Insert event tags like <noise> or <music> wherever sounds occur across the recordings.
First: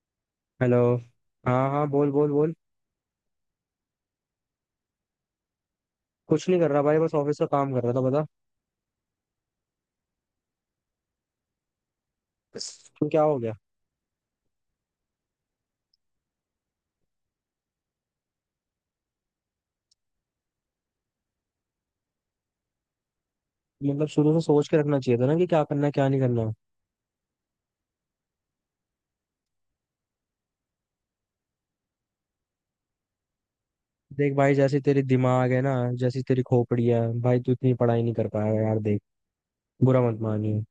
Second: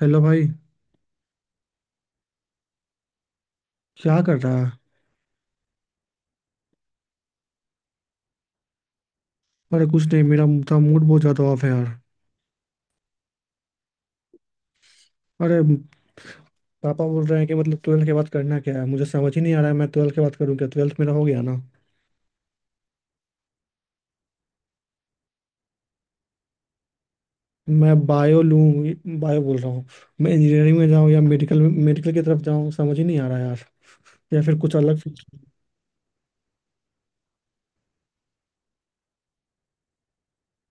Hello भाई। Hello. हाँ हाँ, बोल बोल बोल। क्या कर रहा है? कुछ नहीं कर रहा भाई, बस ऑफिस का काम कर रहा था। बता अरे कुछ नहीं, मेरा था मूड बहुत ज़्यादा ऑफ है यार। तो क्या हो गया। अरे पापा बोल रहे हैं कि मतलब ट्वेल्थ के बाद करना क्या है, मुझे समझ ही नहीं आ रहा है। मैं ट्वेल्थ के बाद करूँ क्या? ट्वेल्थ मेरा हो गया ना। मतलब शुरू से सोच के रखना चाहिए था ना कि क्या करना है क्या नहीं करना। मैं बायो लूँ, बायो बोल रहा हूँ। मैं इंजीनियरिंग में जाऊँ या मेडिकल मेडिकल की तरफ जाऊँ, समझ ही नहीं आ रहा है यार। देख या भाई, फिर कुछ जैसी अलग। तेरी दिमाग है ना, जैसी तेरी खोपड़ी है भाई, तू इतनी पढ़ाई नहीं कर पाएगा यार। देख, बुरा मत मानिए,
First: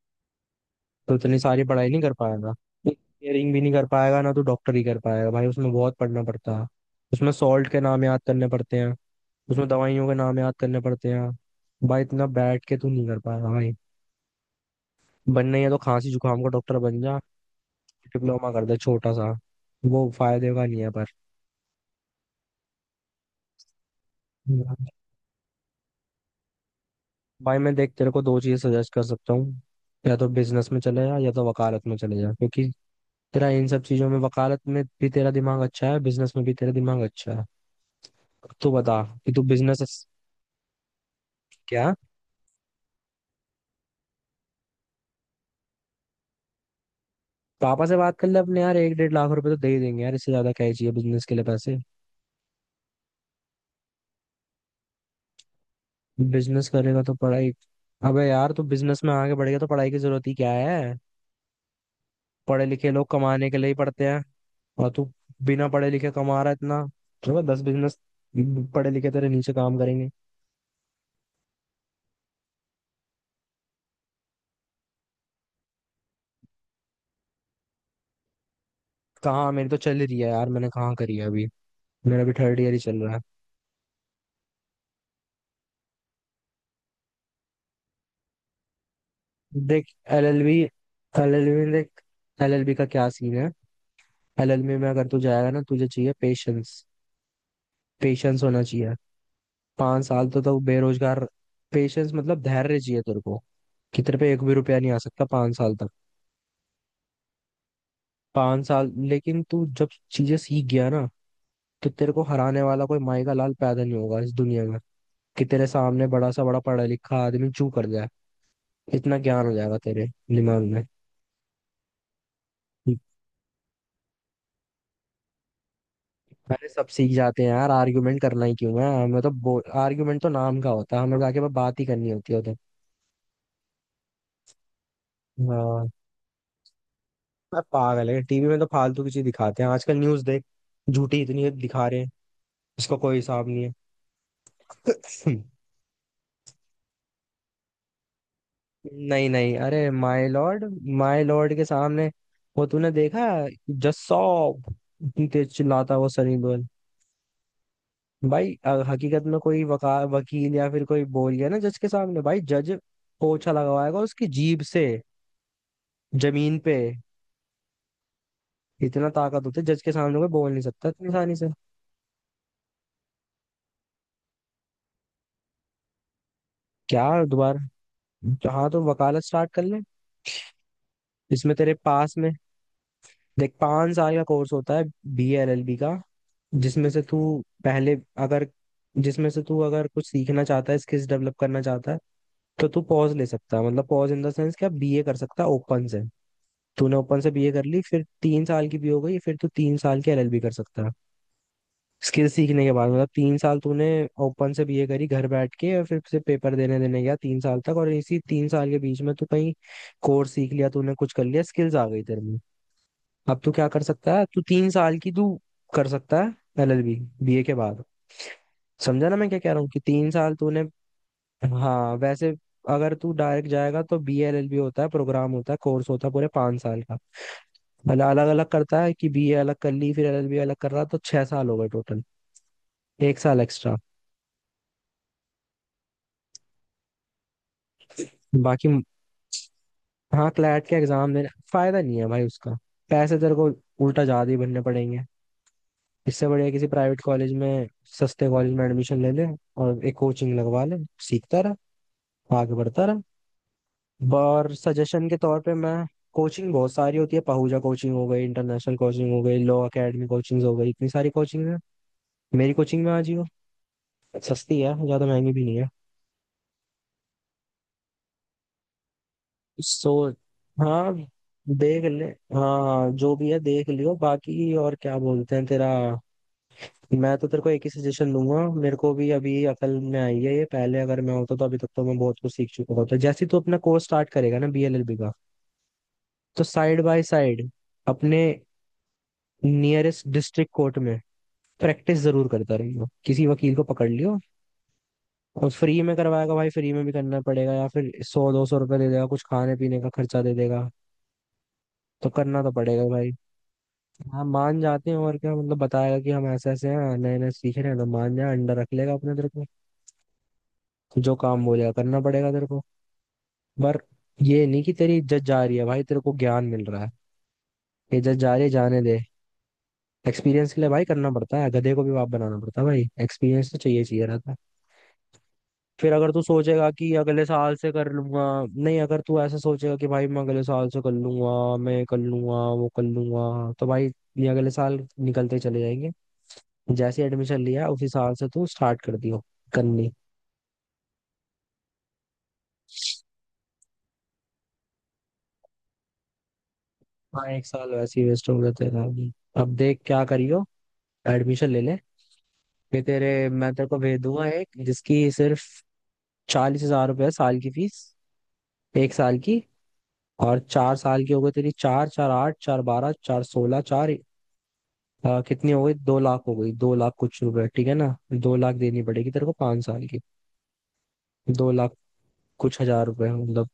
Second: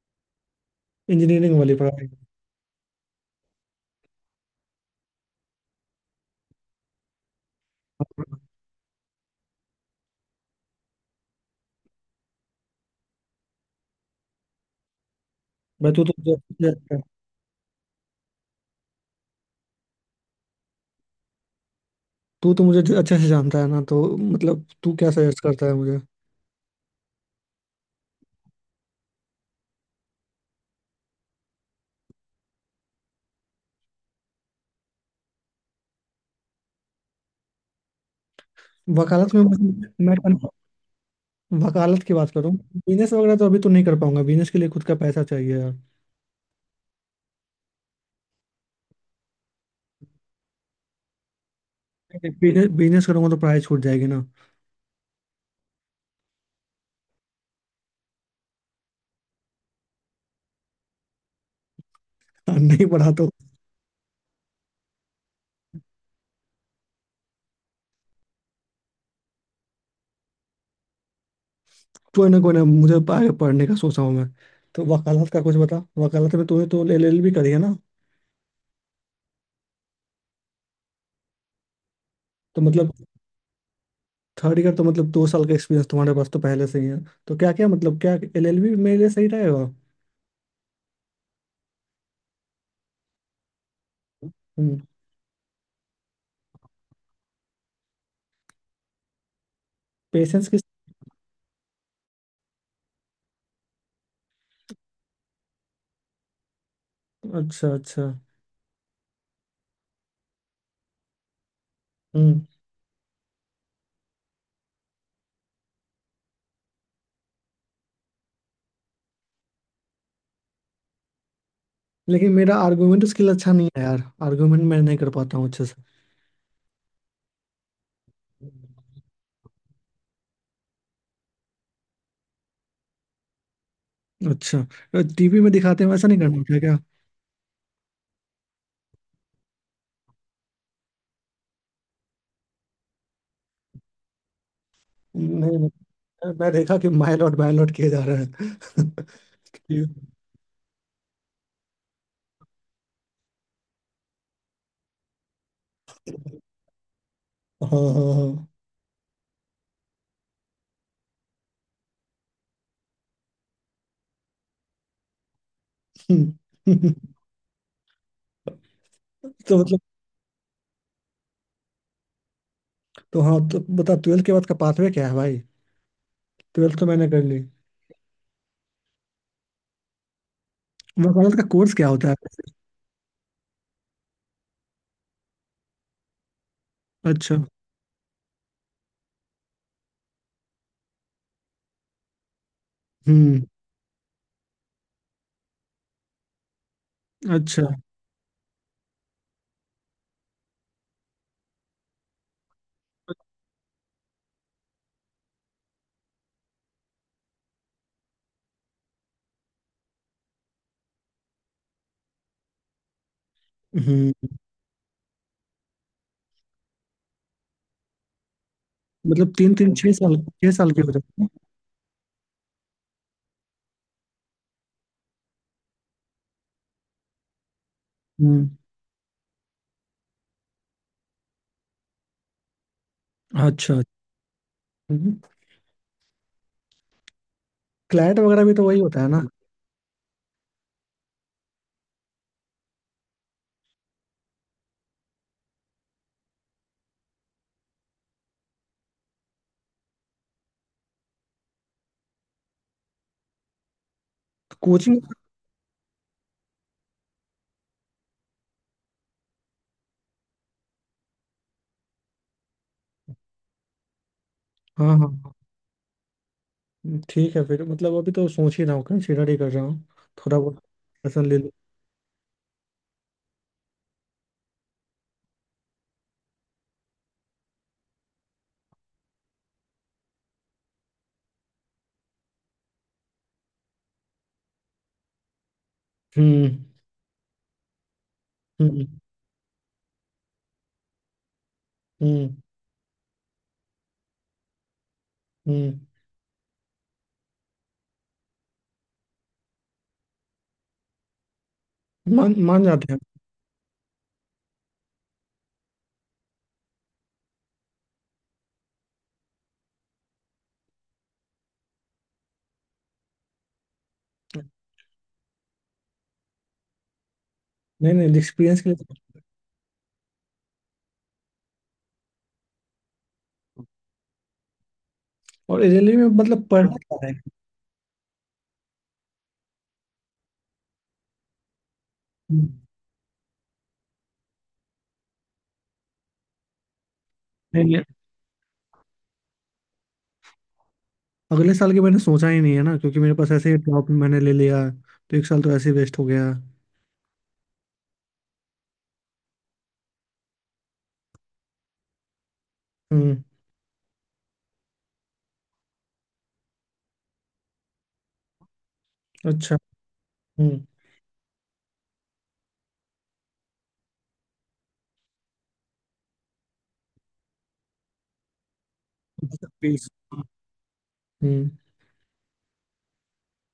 तो इतनी इंजीनियरिंग सारी वाली पढ़ाई नहीं पढ़ाई। कर पाएगा। इंजीनियरिंग भी नहीं कर पाएगा ना तू, डॉक्टर ही कर पाएगा भाई। उसमें बहुत पढ़ना पड़ता है, उसमें सॉल्ट के नाम याद करने पड़ते हैं, उसमें दवाइयों के नाम याद करने पड़ते हैं। भाई इतना बैठ के तू नहीं कर पाएगा भाई। बनना ही है तो भाई तू खांसी तो जुकाम का डॉक्टर बन जा, डिप्लोमा कर दे छोटा सा। वो फायदे का नहीं है पर। तू तो मुझे अच्छे से जानता है ना, तो मतलब तू क्या सजेस्ट करता है मुझे? भाई मैं देख, तेरे को दो चीज सजेस्ट कर सकता हूँ। या तो बिजनेस में चले जा, या तो वकालत में चले जा, क्योंकि तेरा इन सब चीजों में, वकालत में भी तेरा दिमाग अच्छा है, बिजनेस में भी तेरा दिमाग अच्छा है। तू बता कि वकालत तू में। बिजनेस। मैं क्या, वकालत की बात करूँ, बिजनेस वगैरह तो अभी तो नहीं कर पाऊंगा, बिजनेस के लिए खुद का पैसा चाहिए यार। पापा से बात कर ले अपने यार, 1.5 लाख रुपए तो दे ही देंगे यार, इससे ज्यादा क्या ही चाहिए बिजनेस के लिए पैसे। बिजनेस बिजनेस करूंगा तो पढ़ाई छूट जाएगी ना। बिजनेस करेगा तो पढ़ाई। अबे यार, तू बिजनेस में आगे बढ़ेगा तो पढ़ाई की जरूरत ही क्या है। <laughs> और पढ़े नहीं लिखे लोग पढ़ा तो? कमाने के लिए ही पढ़ते हैं। और तू बिना पढ़े लिखे कमा रहा है इतना। चलो दस बिजनेस, पढ़े लिखे तेरे नीचे काम करेंगे। कोई ना कोई ना, मुझे आगे पढ़ने का सोचा हूँ मैं। तो वकालत का कुछ बता, वकालत में तूने तो एल एल बी करी है ना? कहाँ, मेरी तो चल रही है यार, मैंने कहाँ करी है अभी। मेरा भी थर्ड तो ईयर ही मतलब चल रहा है। थर्ड ईयर तो मतलब दो साल का एक्सपीरियंस तुम्हारे पास तो पहले से ही है। तो क्या, क्या मतलब, क्या एल एल बी मेरे लिए सही रहेगा? देख, एलएलबी, एलएलबी में देख, एलएलबी का क्या सीन है। एलएलबी हम्म। में अगर तू जाएगा ना, तुझे चाहिए पेशेंस। पेशेंस होना चाहिए। पांच साल तो पेशेंस तू की? बेरोजगार। पेशेंस मतलब धैर्य चाहिए तेरे को, कि तेरे पे एक भी रुपया नहीं आ सकता 5 साल तक। अच्छा, अच्छा। 5 साल, लेकिन तू जब चीजें सीख गया ना, तो तेरे को हम्म। हराने वाला कोई माई का लाल पैदा नहीं होगा इस दुनिया में। कि तेरे सामने बड़ा सा बड़ा पढ़ा लिखा आदमी चू कर जाए, इतना ज्ञान हो जाएगा तेरे दिमाग में। लेकिन मेरा आर्गूमेंट स्किल अच्छा नहीं है यार, आर्गूमेंट मैं नहीं कर पाता हूँ अच्छे से। अरे सब सीख जाते हैं यार, आर्ग्यूमेंट करना ही क्यों है हमें, तो आर्ग्यूमेंट तो नाम का होता है, हमें जाके बस बात ही करनी होती है उधर। अच्छा, टीवी में दिखाते हाँ, हैं वैसा नहीं करना होता है क्या? मैं पागल है, टीवी में तो फालतू की चीज दिखाते हैं आजकल, न्यूज देख, झूठी इतनी दिखा रहे हैं उसका कोई हिसाब नहीं है। नहीं, मैं देखा कि माय लॉट किए जा रहे <laughs> हैं। <laughs> नहीं नहीं, कि- अरे माय लॉर्ड, माय लॉर्ड के सामने, वो तूने देखा जस्सॉप, इतनी तेज चिल्लाता है वो सनी देओल। हाँ, हाँ, हाँ। भाई हकीकत में कोई वका वकील या फिर कोई बोल गया ना जज के सामने, भाई जज पोछा लगवाएगा उसकी जीभ से, जमीन पे। <laughs> इतना ताकत तो होती है, मतलब जज के सामने कोई बोल नहीं सकता इतनी आसानी से। तो हाँ, तो बता ट्वेल्थ के बाद का पाथवे क्या है भाई? ट्वेल्थ तो क्या, मैंने कर ली। दोबारा? हाँ, तो वकालत स्टार्ट कर ले। वकालत का इसमें तेरे कोर्स क्या होता है? पास में, देख पांच साल का कोर्स होता है, बी एल एल बी का, जिसमें से तू। अच्छा। पहले अगर, जिसमें से तू अगर कुछ सीखना चाहता है, स्किल्स डेवलप करना चाहता है, तो तू पॉज ले हम्म। सकता है। मतलब पॉज इन द सेंस क्या, बी ए कर सकता है ओपन से। तूने ओपन से बीए कर अच्छा। ली, फिर 3 साल की भी हो गई, फिर तू 3 साल की एलएलबी कर सकता है। स्किल सीखने के बाद, मतलब 3 साल तूने ओपन से बीए करी घर बैठ के, और फिर से पेपर देने देने गया 3 साल तक, और इसी 3 साल के बीच में तू कहीं कोर्स सीख लिया, तूने कुछ कर लिया, स्किल्स आ गई तेरे में। अब तू क्या कर हम्म। सकता है, तू तीन साल की तू कर सकता है एलएलबी, बीए के बाद। समझा ना मैं मतलब क्या कह तीन रहा हूँ, तीन कि छह तीन साल, साल छह तूने। साल के होते हैं? हाँ वैसे, अगर तू डायरेक्ट जाएगा तो बी एल एल बी होता है, प्रोग्राम होता है, कोर्स होता है पूरे 5 साल का। मतलब अलग अलग हम्म। करता है कि बी ए अलग कर ली, फिर एल एल बी अलग कर रहा, तो 6 साल हो गए टोटल, 1 साल एक्स्ट्रा। अच्छा। क्लाइंट वगैरह भी तो बाकी, वही होता है ना? हाँ, क्लैट के एग्जाम देने फायदा नहीं है भाई उसका, पैसे तेरे को उल्टा ज्यादा ही भरने पड़ेंगे। इससे बढ़िया किसी प्राइवेट कॉलेज में, सस्ते कॉलेज में एडमिशन ले ले, और एक कोचिंग लगवा ले, सीखता रहा, आगे बढ़ता रहा। और कोचिंग। सजेशन के तौर पे मैं, कोचिंग बहुत सारी होती है, पहूजा कोचिंग हो गई, इंटरनेशनल कोचिंग हो गई, लॉ एकेडमी कोचिंग हो गई, इतनी सारी कोचिंग है। मेरी कोचिंग में आ जियो, सस्ती है, हाँ, हाँ, ज्यादा महंगी हाँ। भी नहीं है। ठीक है फिर। मतलब अभी तो सोच ही रहा हूँ, कंसिडर ही कर रहा हूँ। सो, थोड़ा बहुत हाँ लेसन ले लूँ। देख ले। हाँ हाँ, जो भी है देख लियो, बाकी और क्या बोलते हैं तेरा। मैं तो तेरे को एक ही सजेशन दूंगा, मेरे को भी अभी अकल में आई है ये, पहले अगर मैं होता तो अभी तक तो मैं बहुत कुछ सीख चुका होता। जैसे तू अपना कोर्स स्टार्ट करेगा ना बीएलएलबी का, तो हम्म। साइड बाय साइड अपने हम्म। नियरेस्ट डिस्ट्रिक्ट कोर्ट में प्रैक्टिस जरूर हम्म। करता रहियो, किसी वकील को पकड़ लियो। और हम्म। फ्री में करवाएगा भाई, फ्री में भी करना पड़ेगा, या फिर 100-200 रुपये दे देगा, कुछ खाने पीने का खर्चा दे देगा, तो मान करना तो मान पड़ेगा जाते हैं। भाई। हाँ, मान जाते हैं और क्या, मतलब बताएगा कि हम ऐसे ऐसे हैं, नए नए सीख रहे हैं, तो मान जा, अंडर रख लेगा अपने तेरे को, जो काम बोलेगा करना पड़ेगा तेरे को। पर ये नहीं कि तेरी इज्जत जा रही है भाई, तेरे को ज्ञान मिल रहा नहीं, है, इज्जत नहीं, जा रही है एक्सपीरियंस के लिए। जाने दे। एक्सपीरियंस के लिए भाई करना पड़ता है, गधे को भी बाप बनाना पड़ता है भाई, एक्सपीरियंस तो चाहिए, चाहिए रहता है। और फिर रेलवे में अगर तू मतलब सोचेगा पढ़ना कि क्या है? अगले साल से कर लूंगा, नहीं, अगर तू ऐसा सोचेगा कि भाई मैं अगले साल से कर लूंगा, मैं कर लूंगा, हम्म। वो कर लूंगा, तो भाई ये अगले साल निकलते चले जाएंगे। जैसे एडमिशन नहीं, लिया नहीं, उसी साल से तू स्टार्ट कर दियो करनी। अगले साल के मैंने सोचा ही नहीं है ना, क्योंकि मेरे पास ऐसे ही ड्रॉप मैंने ले लिया। तो एक साल तो ऐसे ही वेस्ट हो गया। हाँ, एक साल वैसे ही वेस्ट हो गया तेरा भी। अब देख क्या करियो, एडमिशन ले ले, फिर हम्म। तेरे, मैं तेरे को भेज दूंगा एक, जिसकी सिर्फ 40 हज़ार रुपये है साल की फीस, 1 साल की। अच्छा। और हम्म। 4 साल की हो गई तेरी, चार चार आठ, चार बारह, चार सोलह, चार। हाँ कितनी हो गई, 2 लाख हो गई, दो लाख कुछ रुपए, ठीक है ना। दो लाख देनी पड़ेगी तेरे को 5 साल फीस। की, हम्म। दो लाख कुछ हजार रुपए मतलब,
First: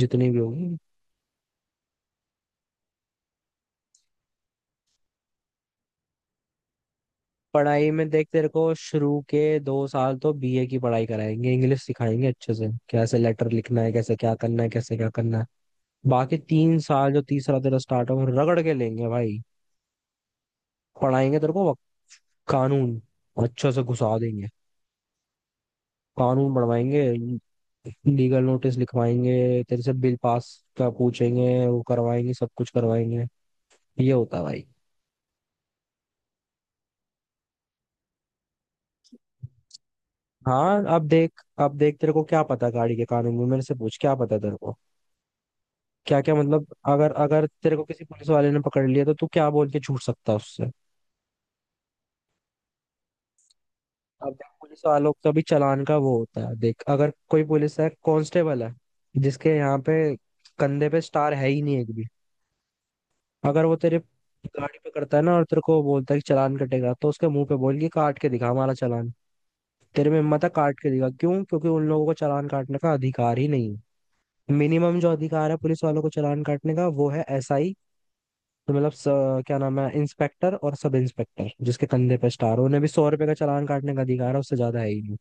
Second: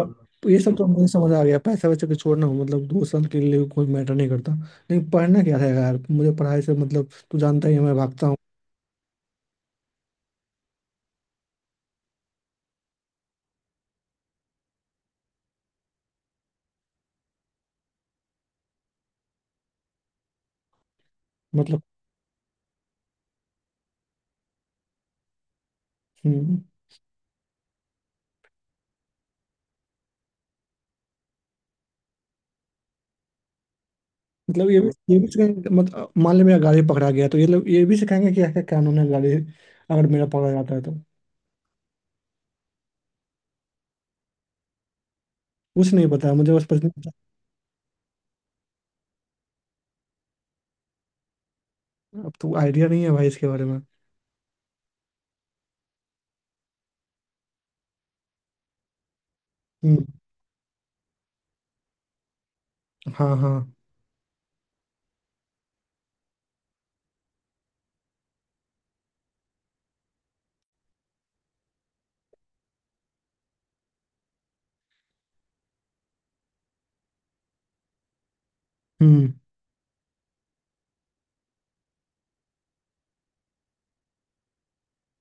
जितनी भी ये सब होगी। तो मुझे समझ आ गया, पैसा वैसा के छोड़ना हो मतलब दो साल के लिए कोई मैटर नहीं करता। लेकिन पढ़ना क्या था यार, मुझे पढ़ाई से मतलब तू जानता ही है पढ़ाई मैं में देख, भागता हूँ। तेरे को शुरू के 2 साल तो बीए की पढ़ाई कराएंगे, इंग्लिश सिखाएंगे अच्छे से, कैसे लेटर लिखना है, कैसे क्या करना है, कैसे क्या करना है। बाकी 3 साल जो तीसरा तेरा स्टार्ट हो, रगड़ के लेंगे भाई, पढ़ाएंगे तेरे को मतलब। कानून, अच्छे से घुसा देंगे कानून, हम्म। बनवाएंगे, लीगल नोटिस लिखवाएंगे तेरे से, बिल पास का पूछेंगे, वो करवाएंगे, सब कुछ करवाएंगे, ये होता है भाई। मतलब ये भी सिखाएंगे, मतलब मान लो मेरा गाड़ी पकड़ा गया तो ये लोग ये भी सिखाएंगे कि क्या कानून है गाड़ी? अगर मेरा पकड़ा जाता है हाँ, तो? अब देख, अब देख तेरे को क्या पता गाड़ी के कानून में, मेरे से पूछ, क्या पता तेरे को कुछ नहीं क्या क्या। पता मुझे, बस मतलब पता अगर, नहीं। अगर तेरे को किसी पुलिस वाले ने पकड़ लिया, तो तू क्या बोल के छूट सकता है उससे। अब तो आइडिया नहीं है भाई इसके बारे में। अब देख, पुलिस वालों का भी चालान का वो होता है। देख, अगर कोई पुलिस है, कांस्टेबल है, जिसके यहाँ पे, हम्म। कंधे पे स्टार है ही नहीं एक भी, हाँ, अगर हाँ। वो तेरे गाड़ी पे करता है ना, और तेरे को बोलता है कि चालान कटेगा, तो उसके मुंह पे बोल के, काट के दिखा हमारा चालान, तेरे में हिम्मत है, काट के दिखा। क्यों? क्योंकि उन लोगों को चालान काटने का अधिकार ही नहीं है। मिनिमम जो अधिकार है पुलिस वालों को चालान काटने का, वो है एसआई। तो मतलब हम्म। क्या नाम है, इंस्पेक्टर और सब इंस्पेक्टर, जिसके कंधे पे स्टार, उन्हें भी 100 रुपए का चालान काटने का अधिकार है, उससे ज्यादा है ही।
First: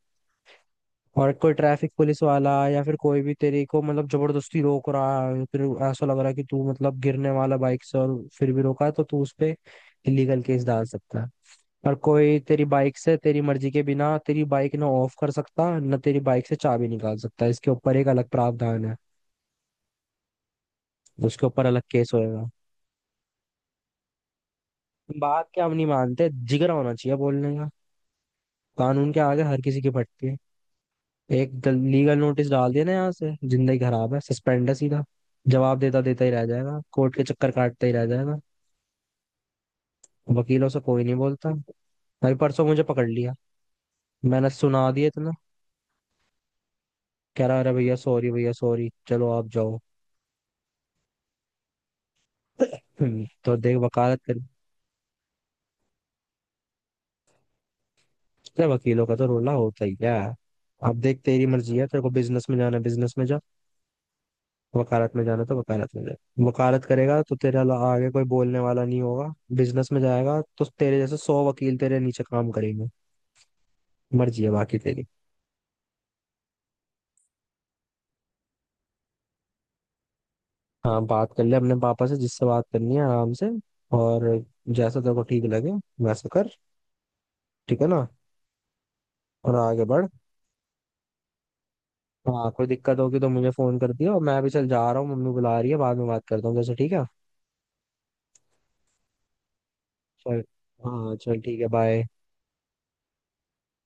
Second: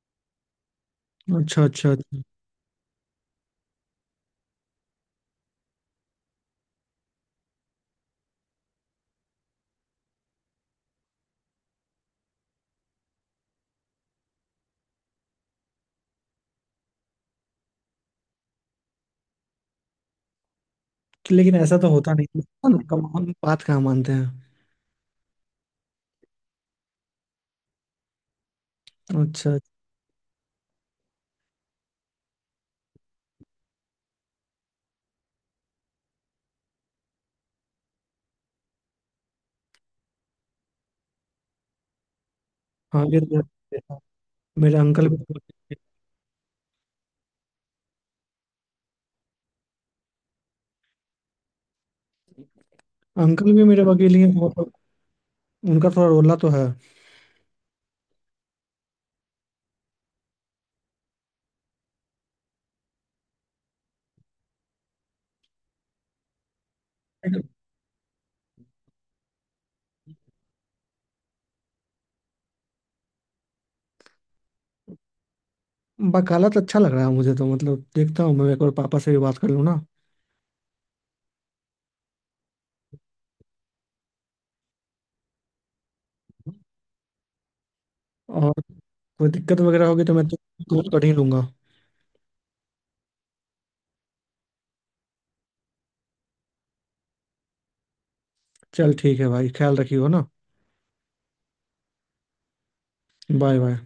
और कोई अच्छा, अच्छा, ट्रैफिक पुलिस अच्छा। वाला या फिर कोई भी तेरे को मतलब जबरदस्ती रोक रहा है, फिर ऐसा लग रहा है कि तू मतलब गिरने वाला बाइक से, और फिर भी रोका है, तो तू उस पे इलीगल केस डाल सकता है। और कोई तेरी बाइक से तेरी मर्जी के बिना तेरी बाइक ना ऑफ कर सकता, ना तेरी बाइक से चाबी निकाल सकता है। इसके ऊपर एक अलग प्रावधान है, उसके लेकिन ऊपर ऐसा अलग तो केस होता नहीं होएगा। है ना, कम हम बात कहाँ मानते हैं। बात क्या, हम नहीं मानते, जिगरा होना चाहिए बोलने का, कानून के अच्छा, आगे अच्छा। हर किसी की फटती है। एक लीगल नोटिस डाल दिया ना, यहाँ से जिंदगी खराब है, सस्पेंड है सीधा, जवाब देता देता ही रह जाएगा, कोर्ट के चक्कर काटता ही रह जाएगा। वकीलों से कोई नहीं बोलता। भाई परसों मुझे हाँ, पकड़ ये लिया, तो देखा। मैंने मेरे सुना दिया अंकल भी। इतना, कह रहा अरे भैया सॉरी, भैया सॉरी, चलो आप जाओ। <clears throat> अंकल तो भी देख, मेरे वकील वकालत ही हैं कर। मतलब, उनका थोड़ा रोला तो है। अरे वकीलों का तो रोला होता ही क्या है। अब देख, तेरी मर्जी है, तेरे को बिजनेस में जाना है बिजनेस में जा, वकालत में जाना है तो वकालत में जा। वकालत करेगा तो तेरे आगे कोई बोलने वाला नहीं होगा। बिजनेस में जाएगा तो तेरे जैसे 100 वकील तेरे नीचे काम करेंगे। मर्जी है बाकी तेरी। वकालत अच्छा लग रहा है मुझे तो, मतलब देखता हूँ, मैं एक बार पापा से भी बात कर लूँ ना। हाँ, बात कर ले अपने पापा से, जिससे बात करनी है आराम से, और जैसा तेरे को ठीक लगे वैसा कर, ठीक है ना। कोई और दिक्कत आगे वगैरह होगी बढ़। तो मैं तो कॉल कर ही लूंगा। हाँ, कोई दिक्कत होगी तो मुझे फोन कर दियो, और मैं अभी चल जा रहा हूँ, मम्मी बुला रही है, बाद में बात करता हूँ जैसे, ठीक है। चल ठीक है भाई, ख्याल रखियो ना। चल। हाँ चल, ठीक है, बाय। Bye, bye.